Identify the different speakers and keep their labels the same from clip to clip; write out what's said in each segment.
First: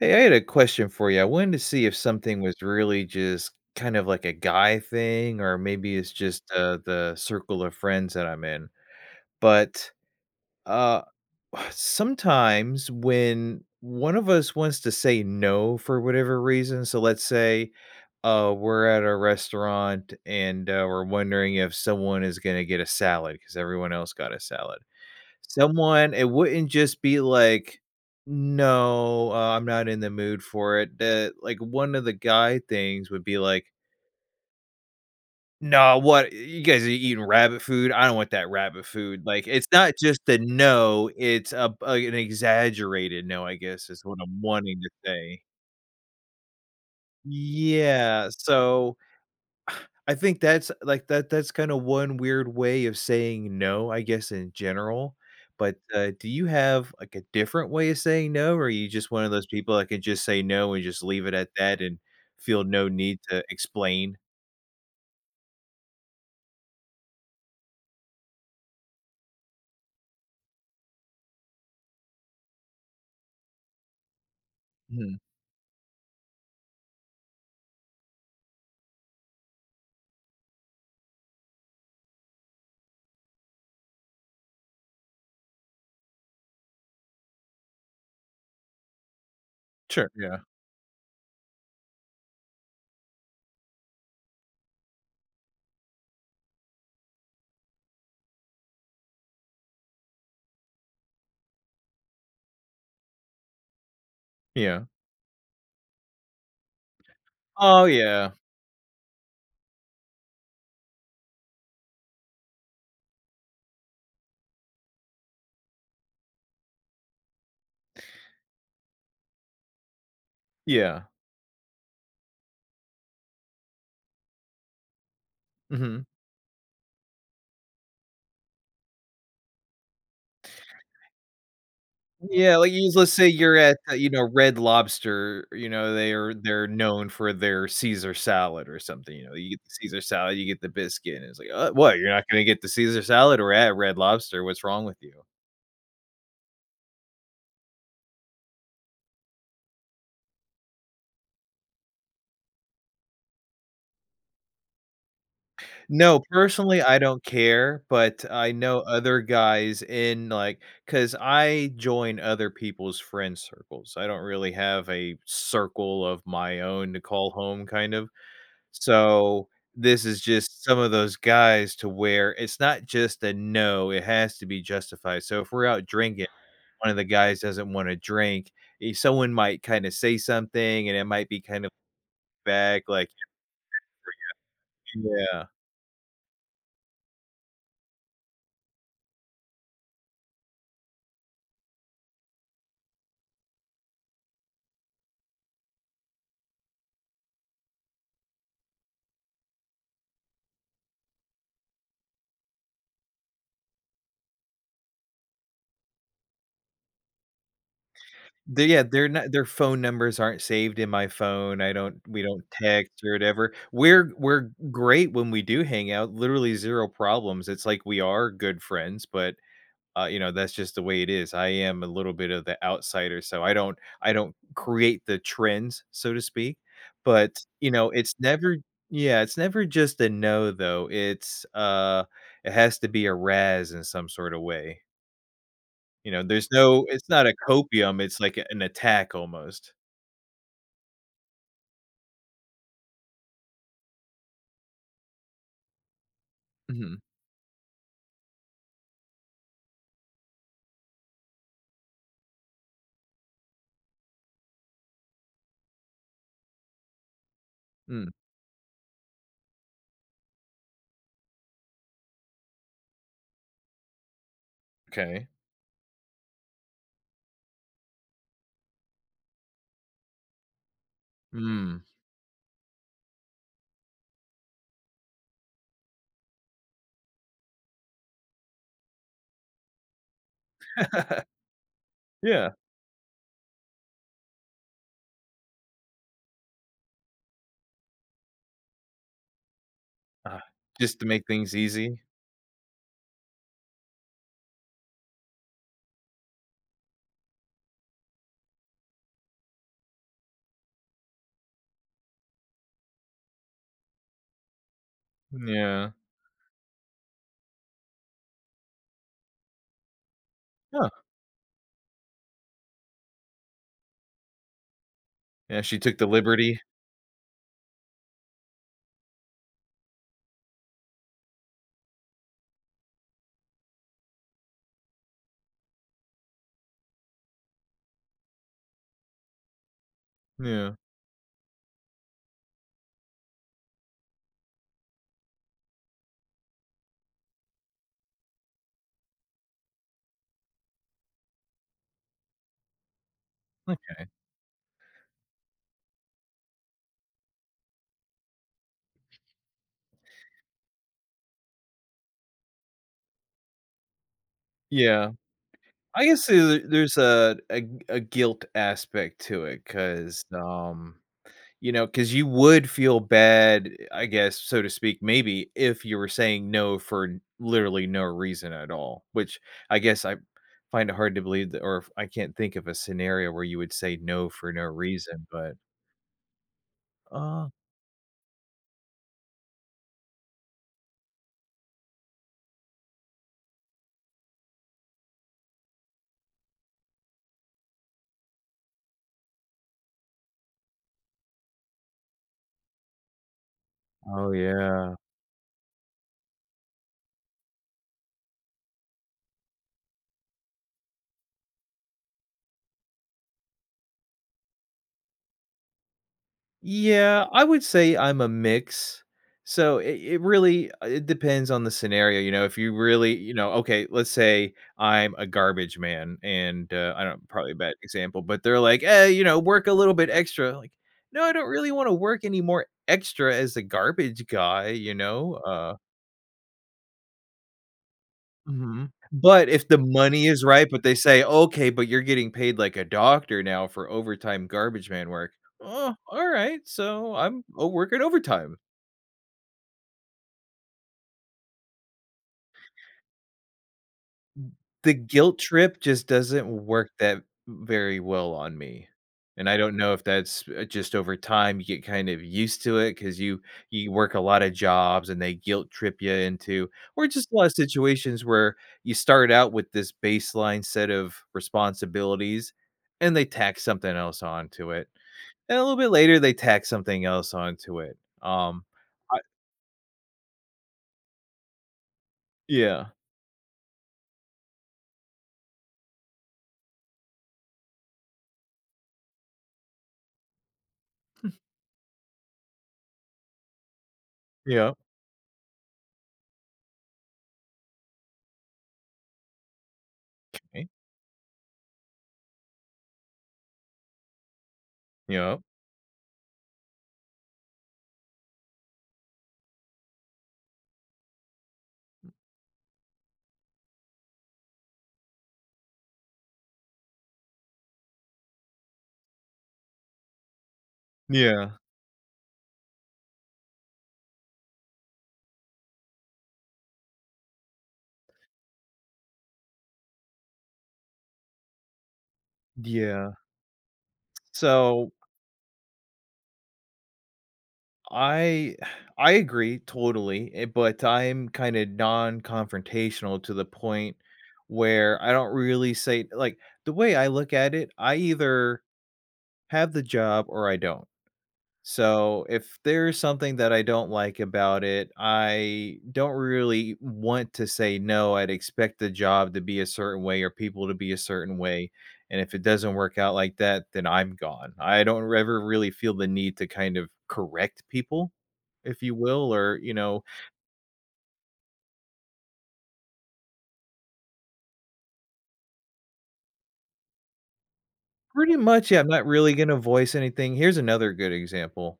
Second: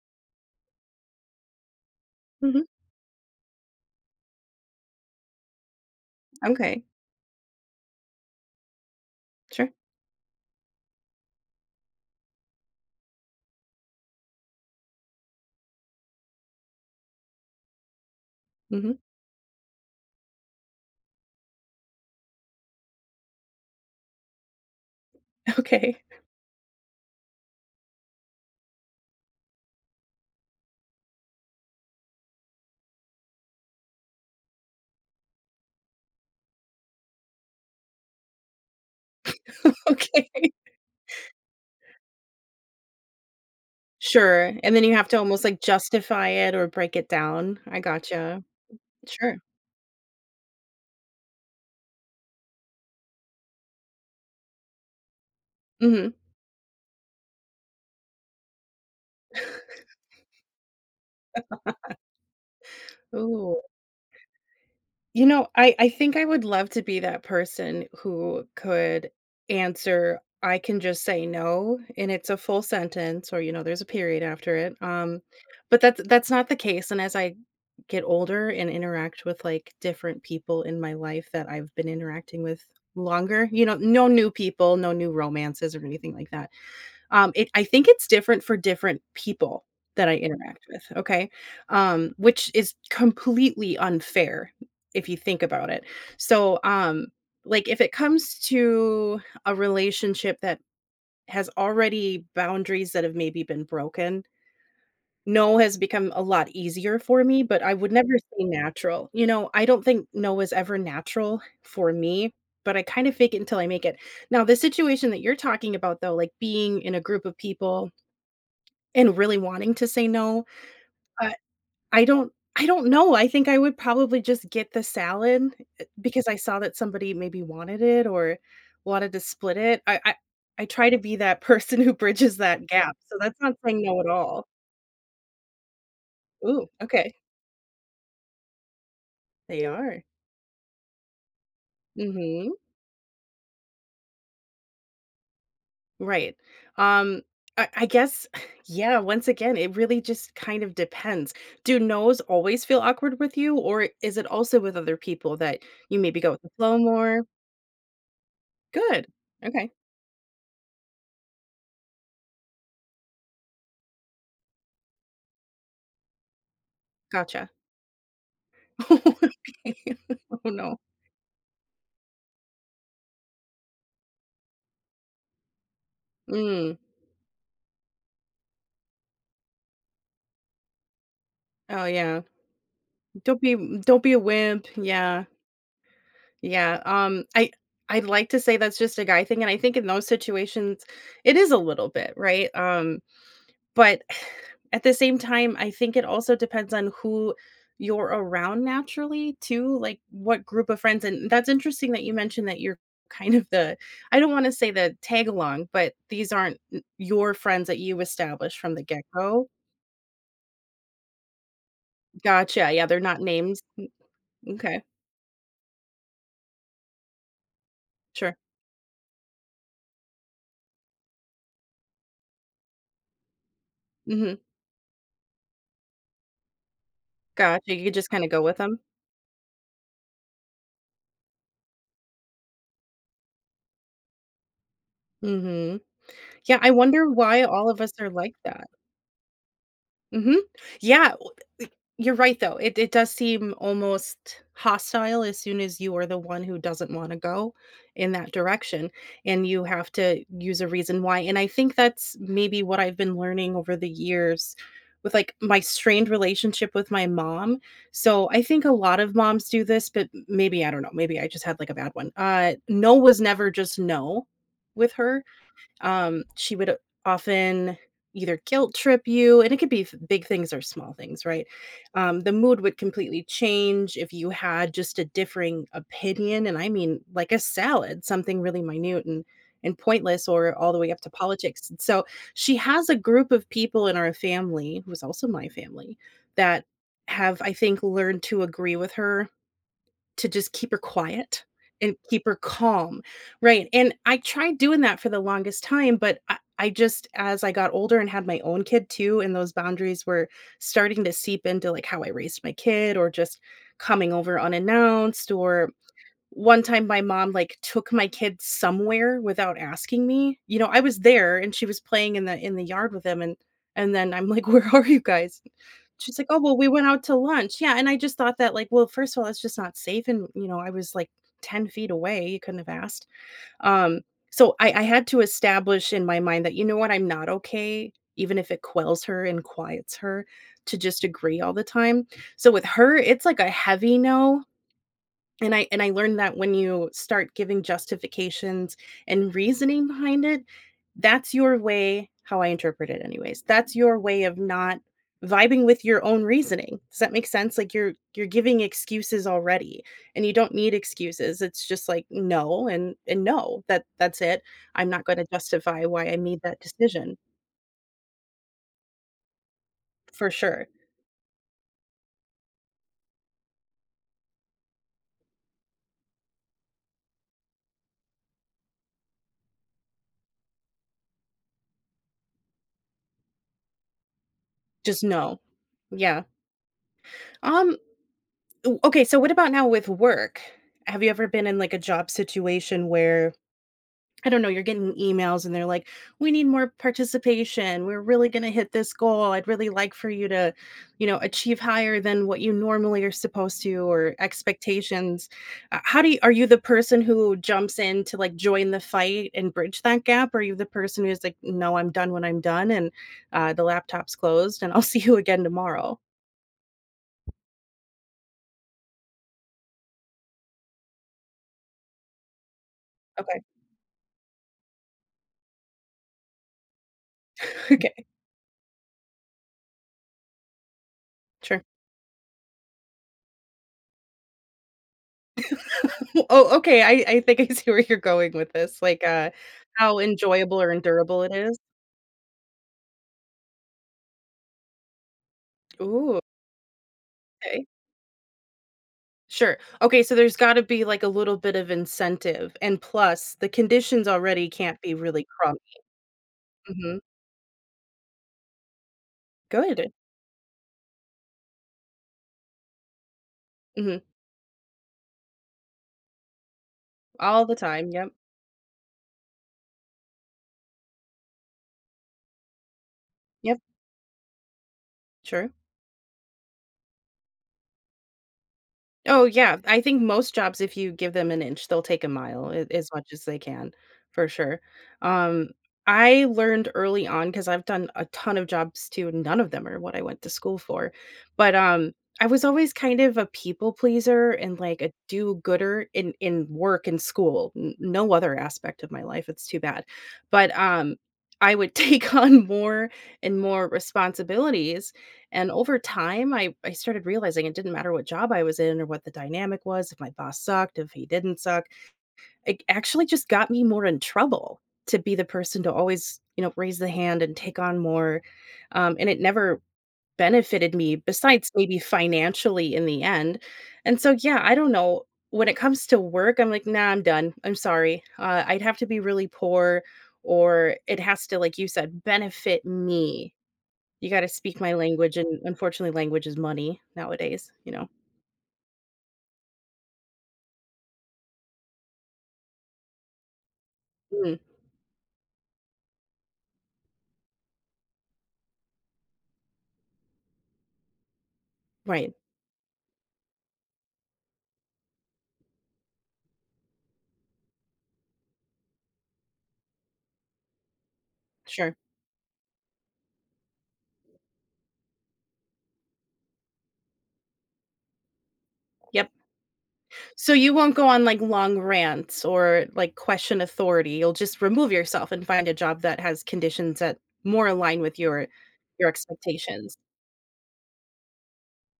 Speaker 1: Hey, I had a question for you, I wanted to see if something was
Speaker 2: Mhm.
Speaker 1: really just, kind of, like, a guy thing or maybe it's just, uh,
Speaker 2: Okay.
Speaker 1: the circle of friends that I'm in.
Speaker 2: Sure.
Speaker 1: But, uh, sometimes when, one of us wants to say "no" for whatever reason so let's say, uh, we're
Speaker 2: Mhm.
Speaker 1: at a restaurant and, uh, we're wondering if someone is gonna get a salad, 'cause everyone else got a salad.
Speaker 2: Okay.
Speaker 1: Someone it wouldn't just be like, "No, uh, I'm not in the mood for it." Eh, like, one of the guy things would be like "No, what? Y You guys are eating rabbit food? I don't want that rabbit food." Like, it's not just a
Speaker 2: Okay.
Speaker 1: "no." It's, uh, an exaggerated "no," I guess, is what I'm
Speaker 2: Sure and
Speaker 1: wanting
Speaker 2: then
Speaker 1: to
Speaker 2: you have to
Speaker 1: say.
Speaker 2: almost, like, justify it or break it down. I
Speaker 1: Yeah,
Speaker 2: gotcha,
Speaker 1: so
Speaker 2: sure.
Speaker 1: I think that's, like, that that's kinda 1 weird way of saying "no," I guess, in general. But, uh,
Speaker 2: Mhm.
Speaker 1: do you have, like, a different way of saying "no," or are you just one of those people that can just say "no" and just leave it at that and feel no need to
Speaker 2: Ooh.
Speaker 1: explain?
Speaker 2: You know, I I think I would love to be that person who could answer I can just say, "No," and it's a full sentence, or you know, there's a period after it,
Speaker 1: Mhm.
Speaker 2: um Bbut that that's not the case, and as I get older and interact with, like, different people in my life that I've been interacting with longer, you know no new people, no new romances or anything like that. Um, it I think it's different for different people that
Speaker 1: Sure,
Speaker 2: I
Speaker 1: yeah.
Speaker 2: interact with, okay, um, which is completely unfair, if you think about it. So, um, like, if it comes to, a relationship that, has already boundaries that have maybe been broken
Speaker 1: Yeah.
Speaker 2: "no" has become a lot easier for me, but I
Speaker 1: Oh,
Speaker 2: would never
Speaker 1: yeah.
Speaker 2: say natural. You know, I don't think "no" is ever natural for me, but I kind of fake it until I make it. Now the situation that you're talking about though, like, being in a group of people, and really wanting to say "no,"
Speaker 1: Yeah.
Speaker 2: uh, I don't I don't know, I think I would probably just get the salad, eh,
Speaker 1: Mhm.
Speaker 2: because I saw that somebody maybe wanted it or wanted to split it. I I I try to be that person who bridges
Speaker 1: Yeah,
Speaker 2: that
Speaker 1: like you
Speaker 2: gap.
Speaker 1: let's
Speaker 2: So
Speaker 1: say
Speaker 2: that's not
Speaker 1: you're at
Speaker 2: saying
Speaker 1: a,
Speaker 2: "no" at
Speaker 1: you know,
Speaker 2: all.
Speaker 1: Red Lobster. You know, they're they're
Speaker 2: Ooh,
Speaker 1: known
Speaker 2: okay.
Speaker 1: for their Caesar salad or something, you know? You get
Speaker 2: They
Speaker 1: the Caesar
Speaker 2: are.
Speaker 1: salad, you get the biscuit. It's like, "Uh, what? You're not gonna
Speaker 2: Mhm.
Speaker 1: get the Caesar salad we're at Red Lobster. What's wrong with you?"
Speaker 2: Right. Um, I I guess, yeah, once again, it really just kind of depends. Do "nos" always feel awkward with you? Or is it also with other people that you
Speaker 1: No,
Speaker 2: maybe go with the flow
Speaker 1: personally, I don't
Speaker 2: more?
Speaker 1: care, but I know
Speaker 2: Good.
Speaker 1: other
Speaker 2: Okay.
Speaker 1: guys in, like 'cause I join other people's friend circles, I don't really have a circle of my own to call
Speaker 2: Gotcha.
Speaker 1: home, kind of. So,
Speaker 2: Okay.
Speaker 1: this is
Speaker 2: Oh,
Speaker 1: just
Speaker 2: no.
Speaker 1: some of those guys to where it's not just a "no," it has to be justified. So if we're out drinking,
Speaker 2: Mm.
Speaker 1: one of the guys doesn't wanna drink, someone might kinda say something, and it might be kind of
Speaker 2: Oh, yeah.
Speaker 1: vague, like
Speaker 2: Don't be m don't be a wimp, yeah.
Speaker 1: yeah.
Speaker 2: Yeah, um, I I'd like to say that's just a guy thing, and I think in those situations, it is a little bit, right? Um, but at the same time, I think it also depends on who you're around naturally too, like, what group of friends and that's interesting that you mentioned that you're kind of the I don't wanna say the tagalong, but these aren't n your friends that you established
Speaker 1: They
Speaker 2: from
Speaker 1: yeah,
Speaker 2: the
Speaker 1: they're not their
Speaker 2: get-go?
Speaker 1: phone numbers aren't saved in my phone. I don't we don't
Speaker 2: Gotcha. Yeah,
Speaker 1: text
Speaker 2: they're
Speaker 1: or
Speaker 2: not
Speaker 1: whatever.
Speaker 2: names,
Speaker 1: We're we're
Speaker 2: n okay.
Speaker 1: great when we do hang out, literally, 0 problems, it's, like, we are
Speaker 2: Sure.
Speaker 1: good friends, but, uh, you know, that's just the way it is. I am a little bit of the outsider, so I don't I don't
Speaker 2: Mhm.
Speaker 1: create the trends, so to speak. But, you
Speaker 2: Gotcha.
Speaker 1: know,
Speaker 2: You just
Speaker 1: it's
Speaker 2: kinda go
Speaker 1: never
Speaker 2: with them?
Speaker 1: yeah, it's never just a "no," though. It's, uh it has to be a razz in some sort of way.
Speaker 2: Mhm.
Speaker 1: You know, there's
Speaker 2: Yeah, I
Speaker 1: no it's
Speaker 2: wonder
Speaker 1: not a
Speaker 2: why all of us
Speaker 1: copium,
Speaker 2: are
Speaker 1: it's,
Speaker 2: like
Speaker 1: like, a an
Speaker 2: that.
Speaker 1: attack almost.
Speaker 2: Mhm. Yeah, w eh e you're right, though, It It does seem, almost, hostile, as soon as you are the one who doesn't
Speaker 1: Mhm.
Speaker 2: wanna go in that direction, and you have to use a reason why, and I think that's maybe what I've been learning over the years, with, like, my strained relationship with my mom,
Speaker 1: Mm.
Speaker 2: so, I think a lot of moms do this- but m m maybe, I don't know, maybe I just had, like, a bad one- uh, no was never just no with her.
Speaker 1: M'kay.
Speaker 2: Um, she would often either guilt-trip you, and it could be f big things or small things, right?
Speaker 1: Mm.
Speaker 2: Um, the mood would completely change if you had just a differing opinion, and I mean, like, a salad, something really minute, and and pointless, or all the way up to politics, and so,
Speaker 1: Yeah.
Speaker 2: she has a group of people in our family- who is also my family- that have, I think, learned to agree with her, to
Speaker 1: Uh-huh,
Speaker 2: just keep her
Speaker 1: just to make
Speaker 2: quiet,
Speaker 1: things
Speaker 2: and
Speaker 1: easy.
Speaker 2: keep her calm, right? And I tried doing that for the longest time, but I I just as I got older, and had my own kid, too, and those boundaries were starting to seep into, like, how I raised my kid, or just coming over unannounced, or,
Speaker 1: Yeah.
Speaker 2: one time my mom, like, took my kid somewhere without asking me, you know, I
Speaker 1: Yeah.
Speaker 2: was there, and she was playing in the in the yard with him, and and then I'm like, "Where are you guys?"
Speaker 1: Yeah, she took the
Speaker 2: She's like, "Oh, well,
Speaker 1: liberty.
Speaker 2: we went out to lunch." Yeah, and I just thought that, like, "Well, first of all, that's just not safe, and you know, I was, like, 10 feet away, you couldn't have asked?" Um, so I I had to establish, in my mind, that, "You know what, I'm not okay, even if it quells her, and quiets her,
Speaker 1: Yeah.
Speaker 2: to just agree all the time." So with her, it's, like, a heavy no, and I and I learned that when you start giving justifications and reasoning behind it, that's your way- how I interpret it anyways- that's your
Speaker 1: Okay.
Speaker 2: way of not vibing with your own reasoning. Does that make sense? Like, you're you're giving excuses already, and you don't need excuses, it's just, like, "No, and and no. That that's it. I'm not
Speaker 1: Yeah.
Speaker 2: gonna justify
Speaker 1: I
Speaker 2: why I
Speaker 1: guess
Speaker 2: made
Speaker 1: there's
Speaker 2: that
Speaker 1: a there's
Speaker 2: decision."
Speaker 1: a a a guilt aspect to it, 'cause,
Speaker 2: For sure.
Speaker 1: um, you know, 'cause you would feel bad, I guess, so to speak, maybe, if you were saying no for literally no reason at all, which I guess, I find it hard to believe that or if I can't think of a scenario where you would say no for no
Speaker 2: Just,
Speaker 1: reason,
Speaker 2: no.
Speaker 1: but
Speaker 2: Yeah.
Speaker 1: Uh
Speaker 2: Um, ooh, okay, so what about now with work? Have you ever been in, like, a job situation where, I don't know, you're getting emails, and they're like, "We need more participation. We're really gonna hit this goal. I'd really like for you to," you know, "achieve higher than what you normally are supposed to," or
Speaker 1: Oh, yeah.
Speaker 2: "expectations." Uh, how do you are you the person who jumps in to, like, join the fight, and bridge that gap? Are you the person who's like, "No, I'm done when I'm done, and, uh, the laptop's closed, and I'll see you again tomorrow?"
Speaker 1: Yeah, I would say I'm a mix. So, it it really, uh, it depends on the scenario, you know? If you really, you
Speaker 2: Okay.
Speaker 1: know Okay, let's say I'm a garbage man, and, uh, I know, probably a bad
Speaker 2: Okay.
Speaker 1: example, but they're, like, "Eh, you know, work a little bit extra." Like, "No, I don't
Speaker 2: Sure.
Speaker 1: really wanna work anymore extra as a garbage guy." You know? Uh
Speaker 2: Oh, okay, I I think I see where you're going with this,
Speaker 1: Mhm.
Speaker 2: like, uh,
Speaker 1: But if the
Speaker 2: how
Speaker 1: money is
Speaker 2: enjoyable
Speaker 1: right,
Speaker 2: or
Speaker 1: but they say,
Speaker 2: endurable it is?
Speaker 1: "Okay, but you're getting paid like a doctor now for overtime garbage man work." "Uh,
Speaker 2: Ooh.
Speaker 1: alright, so, I'm
Speaker 2: 'Kay.
Speaker 1: I'm working overtime."
Speaker 2: Sure. Okay, so there's gotta be like a little bit of incentive, and plus, the conditions already
Speaker 1: M
Speaker 2: can't
Speaker 1: the
Speaker 2: be really
Speaker 1: guilt
Speaker 2: crummy.
Speaker 1: trip just doesn't work
Speaker 2: Mhm.
Speaker 1: that v very well on me. And I don't know
Speaker 2: Good.
Speaker 1: if that's, uh, just over time you get kind of used to it, 'cause you you
Speaker 2: Mhm.
Speaker 1: work a lotta jobs, and they guilt trip ya into or just a
Speaker 2: All
Speaker 1: lotta
Speaker 2: the time, yep.
Speaker 1: situations where you start out with this baseline set of responsibilities, and they tack
Speaker 2: Yep.
Speaker 1: something else onto it.
Speaker 2: Sure.
Speaker 1: And a little bit later, they tack something else onto it. Um, I
Speaker 2: Oh yeah, I think most jobs if you give them an inch, they'll take a mile, a as
Speaker 1: Yeah.
Speaker 2: much as they can, for sure. Um, I learned early on 'cause I've done a ton of jobs too, and none of them are what I went to school for.
Speaker 1: Hmm.
Speaker 2: But, um, I was always kind of a people pleaser, and,
Speaker 1: Yep.
Speaker 2: like, a do-gooder in in work and school. N no other aspect of my life, it's too bad. But,
Speaker 1: 'Kay.
Speaker 2: um, I would take on more and more responsibilities,
Speaker 1: Yep.
Speaker 2: and over time I I started realizing it didn't matter what job I was in, or what the dynamic was, if my boss sucked, if he didn't suck. It actually just got me more in trouble to be the person to always, you know, raise the hand and take on more. Um, and it never benefited me, besides
Speaker 1: Yeah.
Speaker 2: maybe financially in the end. And so, yeah, I don't know. When it comes to work, I'm like, "Nah, I'm done. I'm sorry." Uh, I'd have to be really poor, or it has to like you said, benefit
Speaker 1: Yeah.
Speaker 2: me. You gotta speak my
Speaker 1: So
Speaker 2: language, and unfortunately, language is money nowadays, you know?
Speaker 1: I I agree totally, eh but I'm kinda non-confrontational to the point
Speaker 2: Hmm.
Speaker 1: where I don't really say like, the way I look at it, I either have the job or I don't.
Speaker 2: Right.
Speaker 1: So, if there's something that I don't like about it, I don't really want to say no, I'd expect the job to be a certain way or people to be a certain way,
Speaker 2: Sure.
Speaker 1: and if it doesn't work out like that, then I'm gone. I don't r ever really feel the need to kind of correct people, if you
Speaker 2: Yep.
Speaker 1: will, or, you know
Speaker 2: So, you won't go on, like, long rants or, like, question authority. You'll just remove yourself and find a job that has conditions that more align with your
Speaker 1: Pretty much, yeah, I'm
Speaker 2: your
Speaker 1: not really gonna
Speaker 2: expectations.
Speaker 1: voice anything. Here's another good example.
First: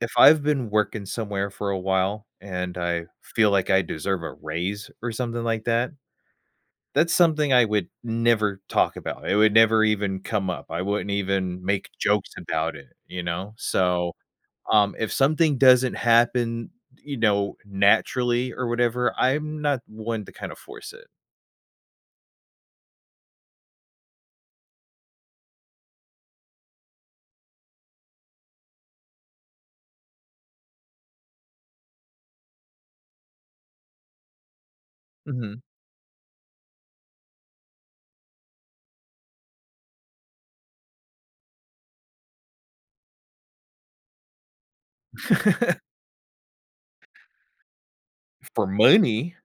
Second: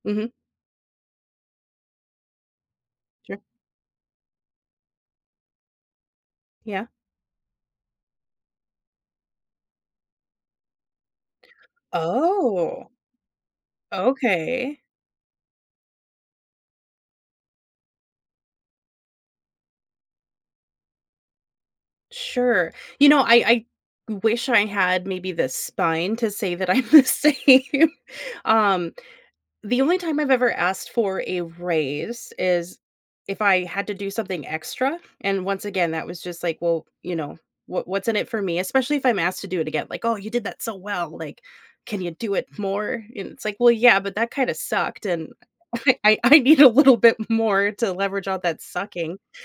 Speaker 1: If
Speaker 2: Mhm.
Speaker 1: I've been working somewhere for a while, and I
Speaker 2: Sure.
Speaker 1: feel like I deserve a raise or something like that.
Speaker 2: Yeah.
Speaker 1: That's something I would never talk about. It would never even come up. I wouldn't even make jokes about it,
Speaker 2: Oh.
Speaker 1: you know? So,
Speaker 2: Okay.
Speaker 1: um, if something doesn't happen, you know, naturally or whatever, I'm not one to kinda force it.
Speaker 2: Sure, you know, I I wish I had maybe the spine to say that I'm the same. Um, the only time I've ever asked for a raise is if I had to do something extra, and
Speaker 1: Mhm.
Speaker 2: once again, that was just like, well, you know, wha what's in it for me? Especially if I'm asked to do it again. Like, "Oh, you did that so well," like, "Can you do it more?" And it's like, "Well, yeah, but that kinda sucked, and I I need a little bit more to leverage out that
Speaker 1: For
Speaker 2: sucking."
Speaker 1: money.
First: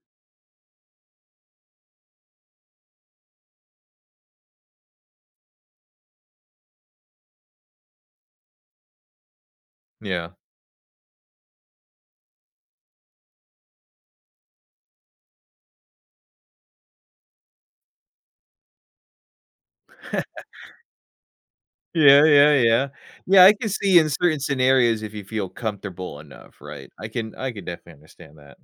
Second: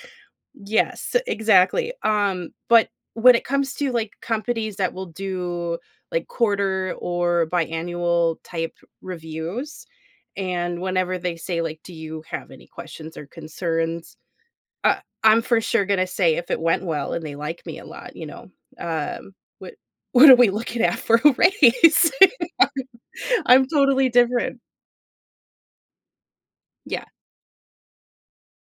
Speaker 2: Yes, exactly. Um, but when it comes to, like, companies that will do, like, quarter or biannual-type reviews,
Speaker 1: Yeah.
Speaker 2: and whenever they say, like, "Do you have any questions or concerns?" Uh I'm for sure gonna say, if it went well and they liked me a lot, you know, um, "What what are we looking at for a raise?"
Speaker 1: Yeah, yeah, yeah. Yeah, I
Speaker 2: I'm
Speaker 1: can see in
Speaker 2: totally
Speaker 1: certain
Speaker 2: different.
Speaker 1: scenarios if you feel comfortable enough, right?
Speaker 2: Yeah.
Speaker 1: I can I can definitely understand that.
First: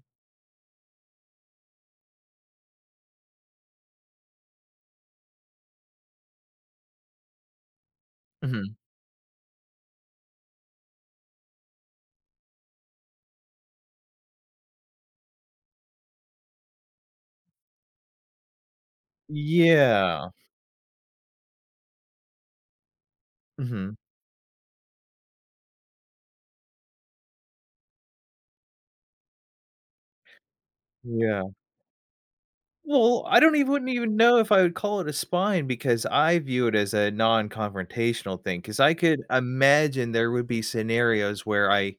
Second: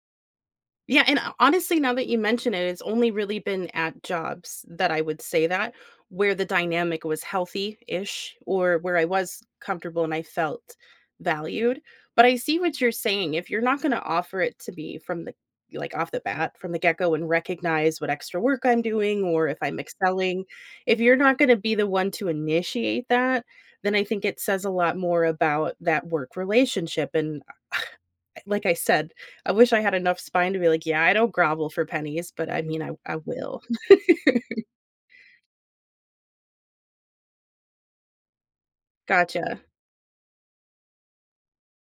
Speaker 2: Yeah, and ho honestly, now that you mentioned it, it's only really been at jobs that I would say that, where the dynamic was healthy-ish,
Speaker 1: Mhm.
Speaker 2: or where I was comfortable and I felt valued, but I see what you're saying, if you're not gonna offer it to me from the y like, off the bat, from the get go and recognize what extra work I'm doing, or if I'm
Speaker 1: Yeah.
Speaker 2: excelling; if you're not gonna be the one to initiate that, then
Speaker 1: Mhm.
Speaker 2: I think it says a lot more about that work relationship and a I like I said, I wish I had enough spine to be like, "Yeah, I don't
Speaker 1: Yeah.
Speaker 2: grovel for pennies," but I mean, I I
Speaker 1: Well, I don't
Speaker 2: will.
Speaker 1: even wouldn't even know if I would call it a spine, because I view it as a nonconfrontational thing. 'Cause I could
Speaker 2: Gotcha.
Speaker 1: imagine there would be scenarios where I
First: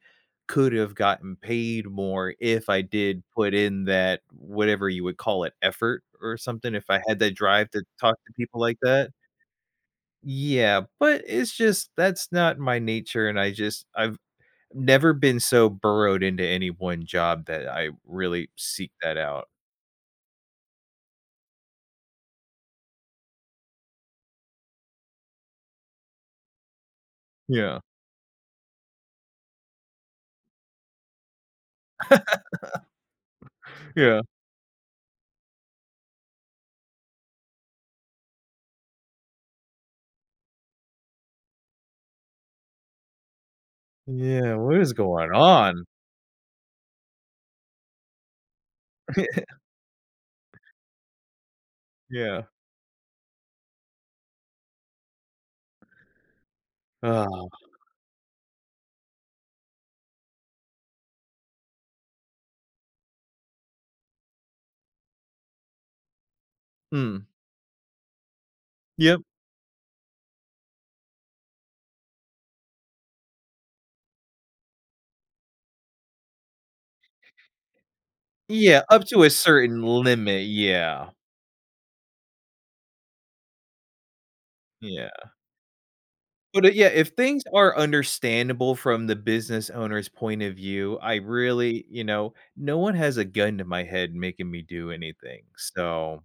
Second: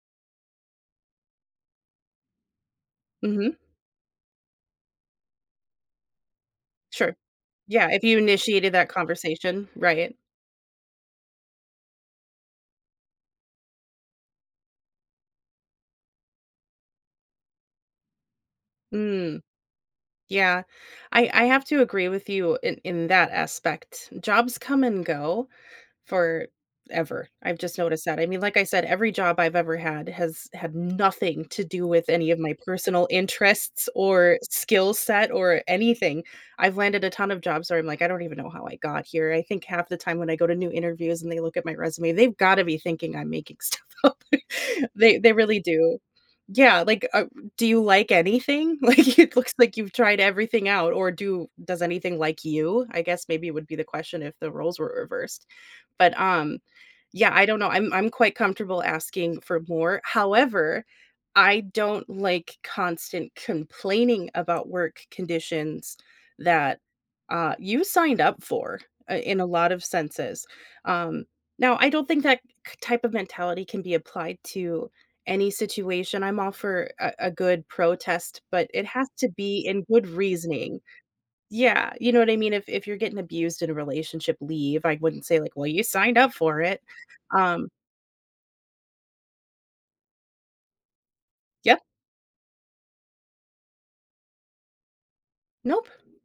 Speaker 1: could have gotten paid more if I did put
Speaker 2: Mhm.
Speaker 1: in that, whatever you would call it, effort, or something, if I
Speaker 2: Sure.
Speaker 1: had that drive to
Speaker 2: Yeah, if
Speaker 1: talk
Speaker 2: you
Speaker 1: to people
Speaker 2: initiated
Speaker 1: like
Speaker 2: that
Speaker 1: that?
Speaker 2: conversation, right.
Speaker 1: Yeah, but it's just that's not my nature, and I just I've never been so burrowed into any one job that I really seek that
Speaker 2: Mm.
Speaker 1: out.
Speaker 2: Yeah, I I have to agree with you in in that aspect. Jobs come and go forever; I've just
Speaker 1: Yeah.
Speaker 2: noticed that, I mean, like I said, every job I've ever had has had nothing to do with any of my personal interests,
Speaker 1: Yeah.
Speaker 2: or skill set, or anything. I've landed a ton of jobs where I'm like, "I don't even know how I got here." I think half the time when I go to new interviews, and they look at my resume, they've gotta be thinking I'm making stuff up.
Speaker 1: Yeah, what is
Speaker 2: They
Speaker 1: going
Speaker 2: they really
Speaker 1: on?
Speaker 2: do. Yeah, like, uh, "Do you like anything?" Like, "It looks like you've tried everything out, or do does anything
Speaker 1: Yeah.
Speaker 2: like you?" I guess maybe would be the question if the roles were reversed. But, um Yeah, I
Speaker 1: Ugh.
Speaker 2: don't know, I'm I'm quite comfortable asking for more, however, I don't like constant complaining about work conditions that,
Speaker 1: Mm.
Speaker 2: uh, you signed up for, uh,
Speaker 1: Yep.
Speaker 2: in a lot of senses. Um, now, I don't think that k type of mentality can be applied to any situation, I'm all for a a good protest, but
Speaker 1: Yeah,
Speaker 2: it
Speaker 1: up
Speaker 2: has
Speaker 1: to a
Speaker 2: to be
Speaker 1: certain
Speaker 2: in good
Speaker 1: limit,
Speaker 2: reasoning.
Speaker 1: yeah.
Speaker 2: Yeah, you know what I mean? If if you're getting abused in a relationship, leave, I
Speaker 1: Yeah.
Speaker 2: wouldn't say like, "Well you signed up for
Speaker 1: But, it
Speaker 2: it."
Speaker 1: yeah, if things
Speaker 2: Um
Speaker 1: are understandable from the business owner's point of view, I
Speaker 2: Yep.
Speaker 1: really you know, no one has a gun to my head making me do anything,
Speaker 2: Nope.
Speaker 1: so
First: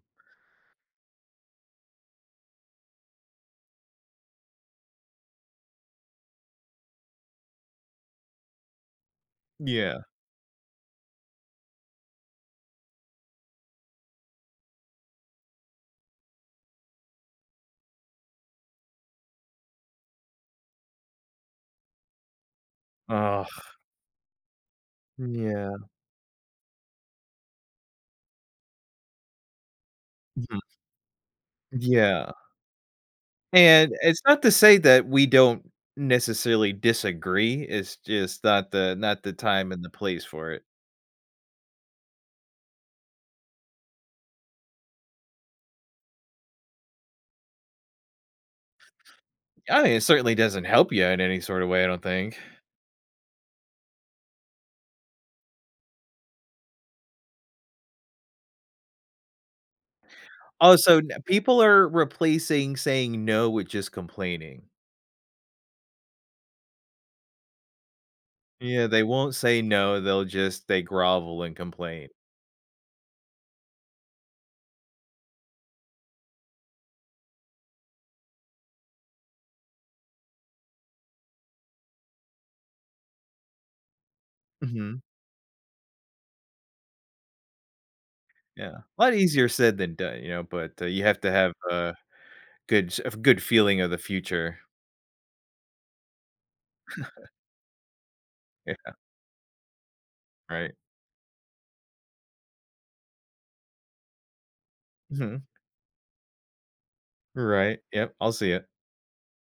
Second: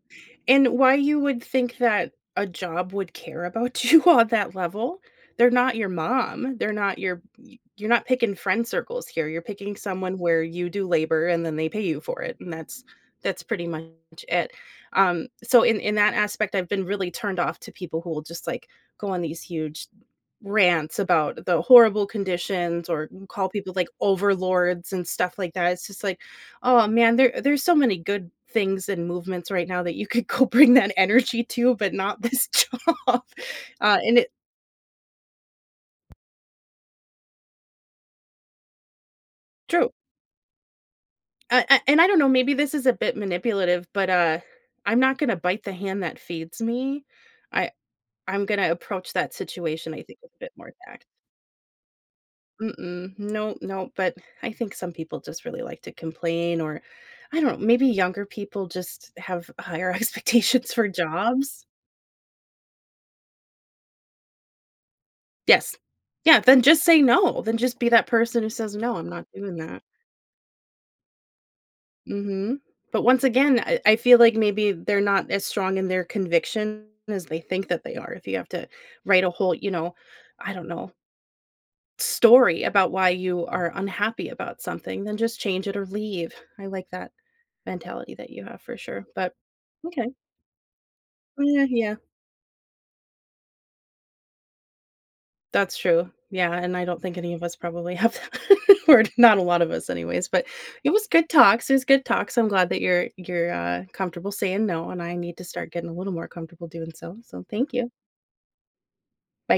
Speaker 2: And why you would think that a job would care about you on that level; they're not your mom, they're not your y you're not picking friend circles here, you're picking
Speaker 1: Yeah.
Speaker 2: someone where you do labor and then they pay you for it, and that's that's pretty much it. Um, so in in that aspect, I've been really turned off to people who will just, like, go on these huge rants about the horrible conditions or n
Speaker 1: Ugh.
Speaker 2: call people like, overlords and
Speaker 1: Mm,
Speaker 2: stuff like that,
Speaker 1: yeah.
Speaker 2: it's just like, "Oh man, there there's so many good things and movements right now that you could go
Speaker 1: Mhm.
Speaker 2: bring that energy to, but not
Speaker 1: Yeah.
Speaker 2: this job.
Speaker 1: And
Speaker 2: Uh, and
Speaker 1: it's
Speaker 2: it
Speaker 1: not to say that we don't, necessarily, disagree, it's just not the not the time and the
Speaker 2: True.
Speaker 1: place for it.
Speaker 2: Uh, an and I don't know, maybe this is a bit manipulative, but, uh, I'm not gonna bite the hand that feeds me. I I'm gonna approach that
Speaker 1: I
Speaker 2: situation,
Speaker 1: it
Speaker 2: I think, a
Speaker 1: certainly
Speaker 2: bit
Speaker 1: doesn't
Speaker 2: more
Speaker 1: help you
Speaker 2: tact
Speaker 1: in any sort of way, I don't think.
Speaker 2: Mm-mm, no, no, but I think some people just really like to complain or, I don't maybe younger people just have higher expectations for
Speaker 1: Also, n people
Speaker 2: jobs.
Speaker 1: are replacing saying no with just complaining.
Speaker 2: Yes. Yeah, then just say no, then just be that person who says,
Speaker 1: Yeah,
Speaker 2: "No,
Speaker 1: they
Speaker 2: I'm not
Speaker 1: won't
Speaker 2: doing
Speaker 1: say
Speaker 2: that."
Speaker 1: no, they'll just they grovel and complain.
Speaker 2: Mhm. But once again, I I feel like maybe they're not as strong in their conviction as they think that they are. If you have to write a whole you know, I don't know story about why you are unhappy about
Speaker 1: Mhm.
Speaker 2: something, then just change it or leave. I like that mentality that you have, for
Speaker 1: Yeah,
Speaker 2: sure.
Speaker 1: lot
Speaker 2: But,
Speaker 1: easier said than
Speaker 2: okay.
Speaker 1: done, you know? But, uh, you have to have,
Speaker 2: Yeah,
Speaker 1: uh,
Speaker 2: yeah.
Speaker 1: good ch a good feeling of the future.
Speaker 2: That's true. Yeah, and I don't think any of us probably have that.
Speaker 1: Yeah.
Speaker 2: Or not a lot of us, anyways. But,
Speaker 1: Right.
Speaker 2: it was good talks, It was good talks. I'm glad that you're you're, uh, comfortable saying no, and I need to
Speaker 1: Mhm.
Speaker 2: start getting a little more comfortable doing so. So thank
Speaker 1: Right,
Speaker 2: you.
Speaker 1: yep, I'll see ya.
Speaker 2: Bye.